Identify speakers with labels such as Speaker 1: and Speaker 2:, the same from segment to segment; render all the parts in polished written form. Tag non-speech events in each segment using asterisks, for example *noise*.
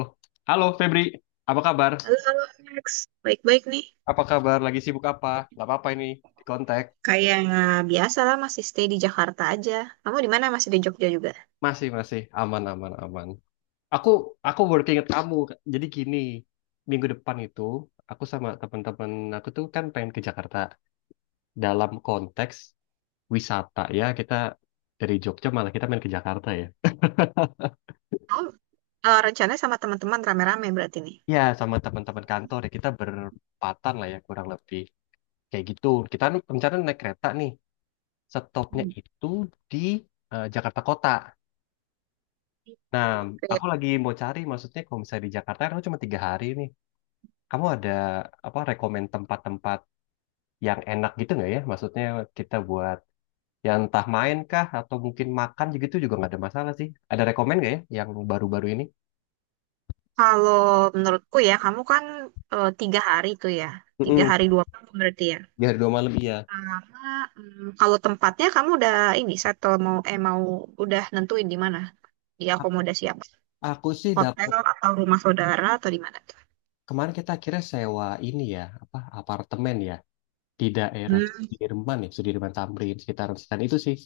Speaker 1: Oh, halo Febri, apa kabar?
Speaker 2: Halo, halo Max. Baik-baik nih.
Speaker 1: Apa kabar? Lagi sibuk apa? Gak apa-apa ini di kontak.
Speaker 2: Kayak Biasa lah masih stay di Jakarta aja. Kamu di mana? Masih di Jogja juga?
Speaker 1: Masih, masih. Aman, aman, aman. Aku, aku working at kamu. Jadi gini, minggu depan itu, aku sama teman-teman aku tuh kan pengen ke Jakarta. Dalam konteks wisata ya, kita dari Jogja malah kita main ke Jakarta ya.
Speaker 2: Oh, Rencananya sama teman-teman rame-rame berarti nih.
Speaker 1: Ya, sama teman-teman kantor ya, kita berempatan lah ya kurang lebih. Kayak gitu. Kita rencana naik kereta nih. Stopnya
Speaker 2: Hmm.
Speaker 1: itu di Jakarta Kota. Nah, aku
Speaker 2: Oke.
Speaker 1: lagi mau cari, maksudnya kalau misalnya di Jakarta, kan aku cuma 3 hari nih. Kamu ada apa rekomend tempat-tempat yang enak gitu nggak ya? Maksudnya kita buat yang entah main kah atau mungkin makan gitu juga nggak ada masalah sih. Ada rekomend nggak ya yang baru-baru ini?
Speaker 2: Kalau menurutku ya, kamu kan tiga hari tuh ya. Tiga
Speaker 1: Mm-mm.
Speaker 2: hari dua malam berarti ya.
Speaker 1: Di hari 2 malam iya.
Speaker 2: Sama, kalau tempatnya kamu udah ini, settle mau, udah nentuin di mana? Di
Speaker 1: A-
Speaker 2: akomodasi
Speaker 1: Aku sih
Speaker 2: hotel
Speaker 1: dapat
Speaker 2: atau rumah saudara atau di mana tuh?
Speaker 1: kemarin kita akhirnya sewa ini ya apa apartemen ya di daerah
Speaker 2: Hmm.
Speaker 1: Sudirman ya Sudirman Tamrin sekitaran sekitar itu sih.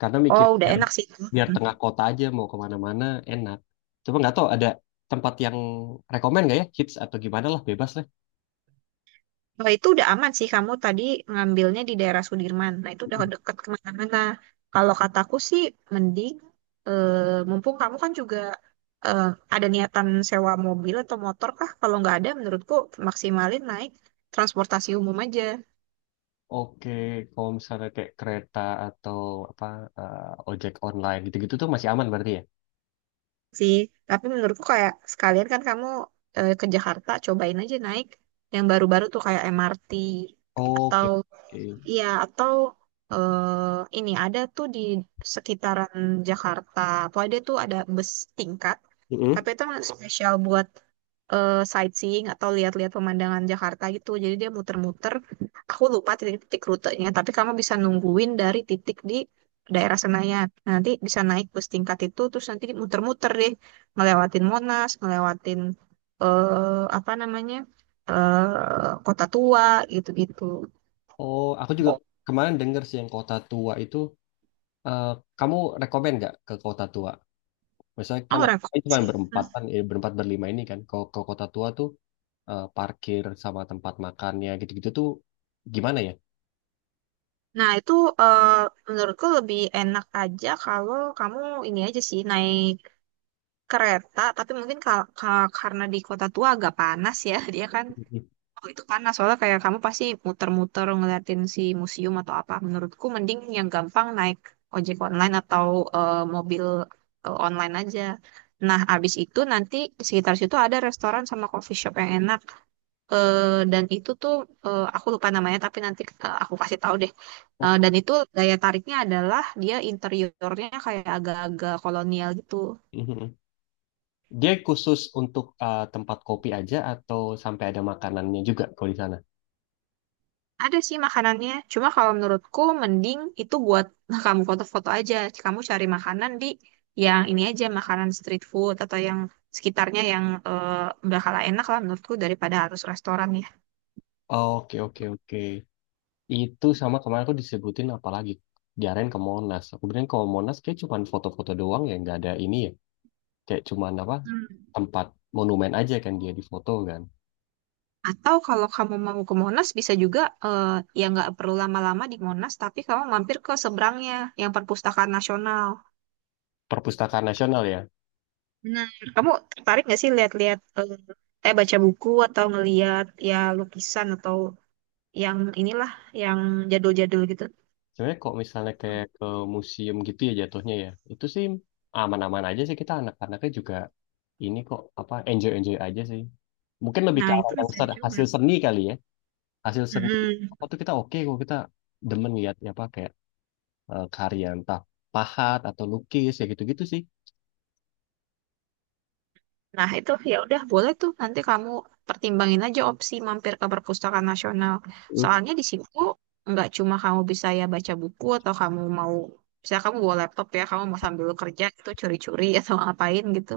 Speaker 1: Karena mikir
Speaker 2: Oh, udah
Speaker 1: biar,
Speaker 2: enak sih itu.
Speaker 1: biar tengah kota aja mau kemana-mana enak, coba nggak tahu ada tempat yang rekomen nggak ya hits atau gimana lah bebas lah.
Speaker 2: Nah, itu udah aman sih kamu tadi ngambilnya di daerah Sudirman. Nah, itu udah deket kemana-mana. Kalau kataku sih mending eh, mumpung kamu kan juga eh, ada niatan sewa mobil atau motor kah? Kalau nggak ada, menurutku maksimalin naik transportasi umum aja
Speaker 1: Oke, kalau misalnya kayak kereta atau apa eh, ojek online gitu-gitu tuh masih aman berarti ya.
Speaker 2: sih. Tapi menurutku kayak sekalian kan kamu ke Jakarta, cobain aja naik yang baru-baru tuh kayak MRT
Speaker 1: Oke,
Speaker 2: atau
Speaker 1: oke.
Speaker 2: Iya, atau ini ada tuh di sekitaran Jakarta. Pokoknya dia tuh ada bus tingkat, tapi
Speaker 1: Mm-mm.
Speaker 2: itu emang spesial buat sightseeing atau lihat-lihat pemandangan Jakarta gitu. Jadi dia muter-muter. Aku lupa titik-titik rutenya, tapi kamu bisa nungguin dari titik di daerah Senayan. Nanti bisa naik bus tingkat itu, terus nanti muter-muter deh, ngelewatin Monas, ngelewatin apa namanya Kota Tua gitu-gitu.
Speaker 1: Oh, aku juga kemarin denger sih yang kota tua itu, eh, kamu rekomen nggak ke kota tua? Misalnya kan
Speaker 2: Oh, repot
Speaker 1: kan cuma
Speaker 2: sih. Hmm.
Speaker 1: berempat kan, berempat berlima ini kan, kalau ke kota tua tuh parkir sama tempat makannya gitu-gitu tuh gimana ya?
Speaker 2: Nah, itu eh, menurutku lebih enak aja kalau kamu ini aja sih naik kereta, tapi mungkin karena di kota tua agak panas ya, *laughs* dia kan
Speaker 1: Mhm.
Speaker 2: oh, itu panas soalnya kayak kamu pasti muter-muter ngeliatin si museum atau apa. Menurutku mending yang gampang naik ojek online atau eh, mobil online aja. Nah, abis itu nanti di sekitar situ ada restoran sama coffee shop yang enak. Eh, dan itu tuh eh, aku lupa namanya tapi nanti eh, aku kasih tahu deh. Eh,
Speaker 1: Oh,
Speaker 2: dan itu daya tariknya adalah dia interiornya kayak agak-agak kolonial gitu.
Speaker 1: mhm. Dia khusus untuk tempat kopi aja atau sampai ada makanannya juga kalau di sana?
Speaker 2: Ada sih makanannya, cuma kalau menurutku mending itu buat *laughs* kamu foto-foto aja. Kamu cari makanan di yang ini aja makanan street food atau yang sekitarnya yang bakal enak lah menurutku daripada harus restoran ya.
Speaker 1: Oke, oke, oke. Itu sama kemarin aku disebutin apalagi diarahin ke Monas. Aku bilang ke Monas kayak cuman foto-foto doang ya, nggak ada ini ya. Kayak cuman apa
Speaker 2: Hmm.
Speaker 1: tempat monumen aja kan dia di foto kan.
Speaker 2: Atau kalau kamu mau ke Monas bisa juga eh, ya nggak perlu lama-lama di Monas tapi kamu mampir ke seberangnya yang Perpustakaan Nasional.
Speaker 1: Perpustakaan Nasional ya.
Speaker 2: Benar. Kamu tertarik nggak sih lihat-lihat, baca buku atau ngelihat ya lukisan atau yang inilah yang jadul-jadul gitu.
Speaker 1: Sebenarnya kalau misalnya kayak ke museum gitu ya jatuhnya ya, itu sih aman-aman aja sih, kita anak-anaknya juga ini kok, apa, enjoy-enjoy aja sih. Mungkin lebih ke
Speaker 2: Nah,
Speaker 1: arah
Speaker 2: itu
Speaker 1: yang
Speaker 2: bisa dicoba.
Speaker 1: hasil seni kali ya. Hasil seni apa
Speaker 2: Mm-mm.
Speaker 1: tuh, kita oke kok, kita demen lihat ya apa kayak karya entah pahat atau lukis ya gitu-gitu sih.
Speaker 2: Nah, itu ya udah boleh tuh nanti kamu pertimbangin aja opsi mampir ke perpustakaan nasional.
Speaker 1: Hmm.
Speaker 2: Soalnya di situ nggak cuma kamu bisa ya baca buku atau kamu mau bisa kamu bawa laptop ya, kamu mau sambil kerja itu curi-curi *laughs* atau ngapain gitu.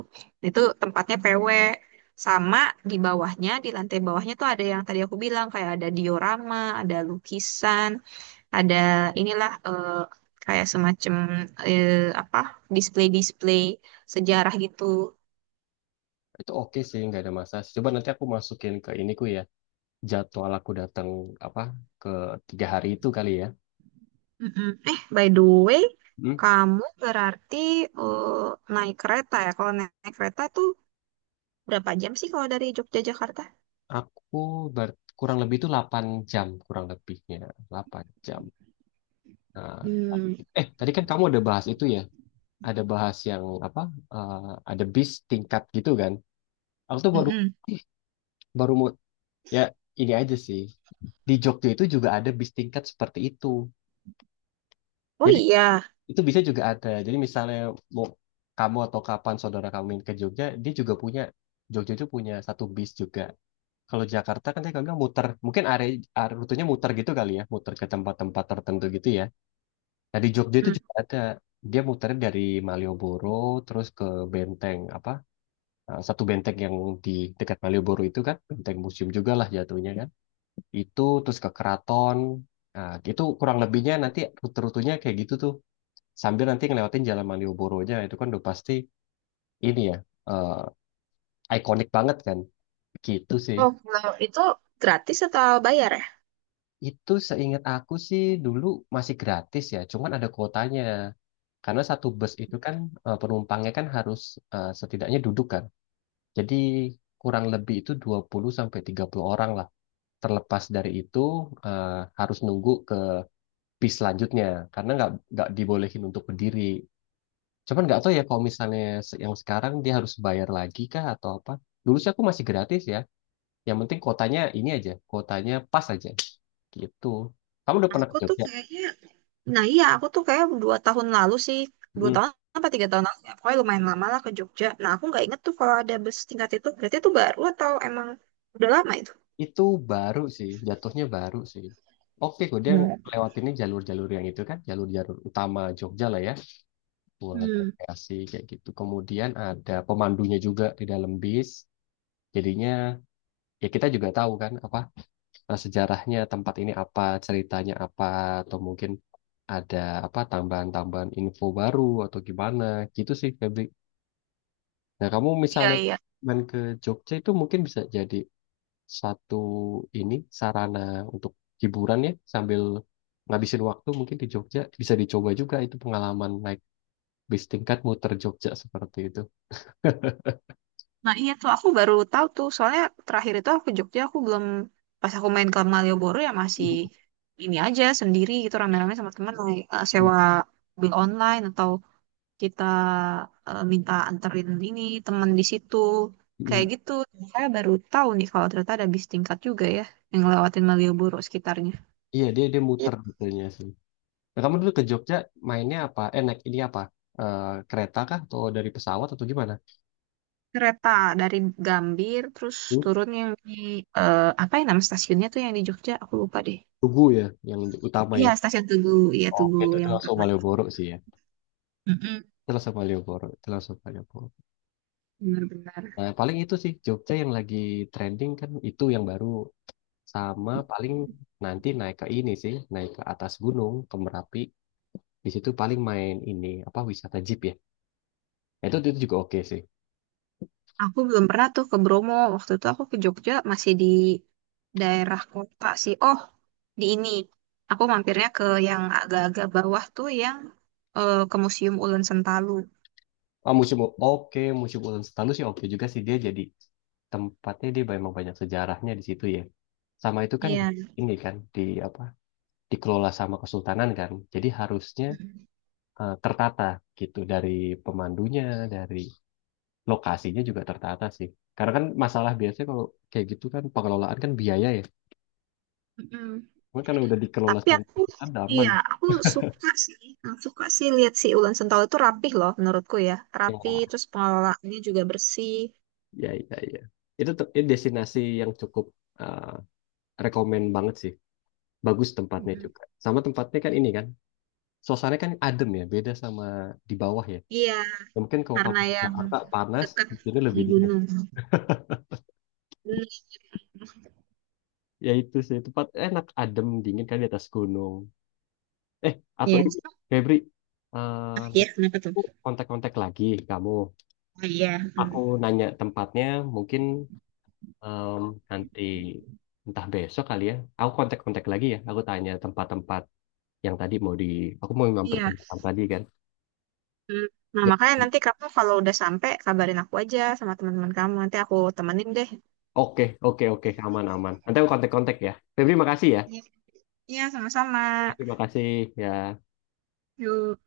Speaker 2: Itu tempatnya PW. Sama di bawahnya, di lantai bawahnya tuh ada yang tadi aku bilang kayak ada diorama, ada lukisan, ada inilah kayak semacam eh, apa display-display sejarah gitu.
Speaker 1: Itu oke sih, nggak ada masalah. Coba nanti aku masukin ke iniku ya, jadwal aku datang apa ke 3 hari itu kali ya.
Speaker 2: Mm-mm. Eh, by the way,
Speaker 1: Hmm.
Speaker 2: kamu berarti eh, naik kereta ya? Kalau naik kereta tuh berapa jam sih kalau dari Jogja Jakarta?
Speaker 1: Aku kurang lebih itu 8 jam, kurang lebihnya 8 jam. Nah,
Speaker 2: Hmm,
Speaker 1: tadi kan kamu ada bahas itu ya, ada bahas yang apa? eh, ada bis tingkat gitu kan? Aku tuh baru
Speaker 2: Mm-mm.
Speaker 1: baru mau ya ini aja sih. Di Jogja itu juga ada bis tingkat seperti itu.
Speaker 2: Oh
Speaker 1: Jadi
Speaker 2: iya.
Speaker 1: itu bisa juga ada. Jadi misalnya mau kamu atau kapan saudara kamu main ke Jogja, dia juga punya, Jogja itu punya satu bis juga. Kalau Jakarta kan tadi kakak muter, mungkin area rutenya muter gitu kali ya, muter ke tempat-tempat tertentu gitu ya. Nah, di Jogja itu
Speaker 2: Mm.
Speaker 1: juga ada, dia muternya dari Malioboro terus ke Benteng apa? Satu benteng yang di dekat Malioboro itu kan, benteng museum juga lah jatuhnya kan. Itu terus ke Keraton, nah, itu kurang lebihnya nanti rute-rutenya kayak gitu tuh. Sambil nanti ngelewatin Jalan Malioboronya itu kan udah pasti ini ya, ikonik banget kan, gitu sih.
Speaker 2: Oh, kalau itu gratis atau bayar ya?
Speaker 1: Itu seingat aku sih dulu masih gratis ya, cuman ada kuotanya. Karena satu bus itu kan penumpangnya kan harus setidaknya duduk kan. Jadi kurang lebih itu 20 sampai 30 orang lah. Terlepas dari itu eh, harus nunggu ke bis selanjutnya karena nggak dibolehin untuk berdiri. Cuman nggak tahu ya kalau misalnya yang sekarang dia harus bayar lagi kah atau apa. Dulu sih aku masih gratis ya. Yang penting kotanya ini aja, kotanya pas aja gitu. Kamu udah pernah ke
Speaker 2: Aku tuh
Speaker 1: Jogja?
Speaker 2: kayaknya, nah iya aku tuh kayak dua tahun lalu sih, dua tahun apa tiga tahun lalu ya, pokoknya lumayan lama lah ke Jogja. Nah aku nggak inget tuh kalau ada bus tingkat itu, berarti itu baru atau emang udah lama itu?
Speaker 1: Itu baru sih, jatuhnya baru sih. Oke, kok dia
Speaker 2: Hmm.
Speaker 1: lewatinnya jalur-jalur yang itu kan, jalur-jalur utama Jogja lah ya, buat
Speaker 2: Hmm,
Speaker 1: rekreasi kayak gitu. Kemudian ada pemandunya juga di dalam bis. Jadinya ya kita juga tahu kan apa, sejarahnya tempat ini apa, ceritanya apa, atau mungkin ada apa tambahan-tambahan info baru atau gimana gitu sih Febri. Nah, kamu
Speaker 2: iya
Speaker 1: misalnya
Speaker 2: iya.
Speaker 1: main ke Jogja itu mungkin bisa jadi satu ini, sarana untuk hiburan ya, sambil ngabisin waktu mungkin di Jogja bisa dicoba juga itu pengalaman naik bis tingkat muter Jogja seperti itu.
Speaker 2: Nah iya tuh aku baru tahu tuh soalnya terakhir itu aku ke Jogja aku belum pas aku main ke Malioboro ya masih ini aja sendiri gitu rame-rame sama teman naik sewa mobil online atau kita minta anterin ini teman di situ
Speaker 1: Mm.
Speaker 2: kayak gitu saya baru tahu nih kalau ternyata ada bis tingkat juga ya yang ngelewatin Malioboro sekitarnya
Speaker 1: Iya, dia dia
Speaker 2: Iya,
Speaker 1: muter betulnya sih. Nah, kamu dulu ke Jogja mainnya apa? Naik ini apa? Eh, kereta kah atau dari pesawat atau gimana?
Speaker 2: kereta dari Gambir terus
Speaker 1: Hmm?
Speaker 2: turun yang di apa ya nama stasiunnya tuh yang di Jogja aku lupa deh
Speaker 1: Tugu ya, yang utama
Speaker 2: Iya,
Speaker 1: ya.
Speaker 2: stasiun Tugu, iya
Speaker 1: Oh
Speaker 2: Tugu
Speaker 1: itu
Speaker 2: yang
Speaker 1: langsung
Speaker 2: utama.
Speaker 1: Malioboro sih ya.
Speaker 2: Mm-mm,
Speaker 1: Itu langsung Malioboro, itu langsung Malioboro.
Speaker 2: Benar-benar.
Speaker 1: Nah, paling itu sih Jogja yang lagi trending kan itu yang baru. Sama paling nanti naik ke ini sih, naik ke atas gunung, ke Merapi. Di situ paling main ini apa, wisata jeep ya. Itu juga oke sih.
Speaker 2: Aku belum pernah tuh ke Bromo. Waktu itu aku ke Jogja masih di daerah kota sih. Oh, di ini. Aku mampirnya ke yang agak-agak bawah tuh yang ke Museum Ulen Sentalu.
Speaker 1: Ah, museum, oke, museum Ulang Setalu sih oke juga sih, dia jadi tempatnya, dia memang banyak sejarahnya di situ ya. Sama itu kan
Speaker 2: Iya.
Speaker 1: ini kan di apa, dikelola sama kesultanan kan. Jadi harusnya
Speaker 2: Mm-mm.
Speaker 1: tertata gitu dari pemandunya, dari lokasinya juga tertata sih. Karena kan masalah biasanya kalau kayak gitu kan pengelolaan kan biaya ya.
Speaker 2: Mm-mm.
Speaker 1: Cuma karena udah dikelola
Speaker 2: Tapi
Speaker 1: sama
Speaker 2: aku,
Speaker 1: ada.
Speaker 2: iya, aku suka sih. Suka sih lihat si Ulen Sentalu itu rapih loh menurutku ya. Rapi, terus pengelolaannya juga bersih.
Speaker 1: Ya, ya, ya, ya. Itu ini destinasi yang cukup eh rekomen banget sih. Bagus tempatnya
Speaker 2: Mm-mm.
Speaker 1: juga. Sama tempatnya kan ini kan, suasananya kan adem ya, beda sama di bawah ya.
Speaker 2: Iya,
Speaker 1: Ya mungkin kalau
Speaker 2: karena
Speaker 1: kamu di
Speaker 2: yang
Speaker 1: Jakarta panas,
Speaker 2: dekat
Speaker 1: di sini
Speaker 2: di
Speaker 1: lebih dingin.
Speaker 2: gunung.
Speaker 1: Ya itu sih, tempat enak, adem, dingin kan di atas gunung. Eh, atau
Speaker 2: Iya,
Speaker 1: ini, Febri,
Speaker 2: Ah
Speaker 1: aku
Speaker 2: iya, kenapa tuh?
Speaker 1: kontak-kontak lagi kamu.
Speaker 2: Oh iya. Hmm.
Speaker 1: Aku nanya tempatnya, mungkin, Em, nanti entah besok kali ya. Aku kontak-kontak lagi ya. Aku tanya tempat-tempat yang tadi mau di. Aku mau mampir ke
Speaker 2: Iya.
Speaker 1: Jepang tadi kan.
Speaker 2: Hmm. Nah,
Speaker 1: Ya.
Speaker 2: makanya nanti kamu kalau udah sampai kabarin aku aja sama teman-teman kamu. Nanti aku temenin deh.
Speaker 1: Oke, oke, oke, aman, aman. Nanti aku kontak-kontak ya. Febri, makasih ya.
Speaker 2: Iya, Iya, sama-sama.
Speaker 1: Terima kasih ya.
Speaker 2: Yuk.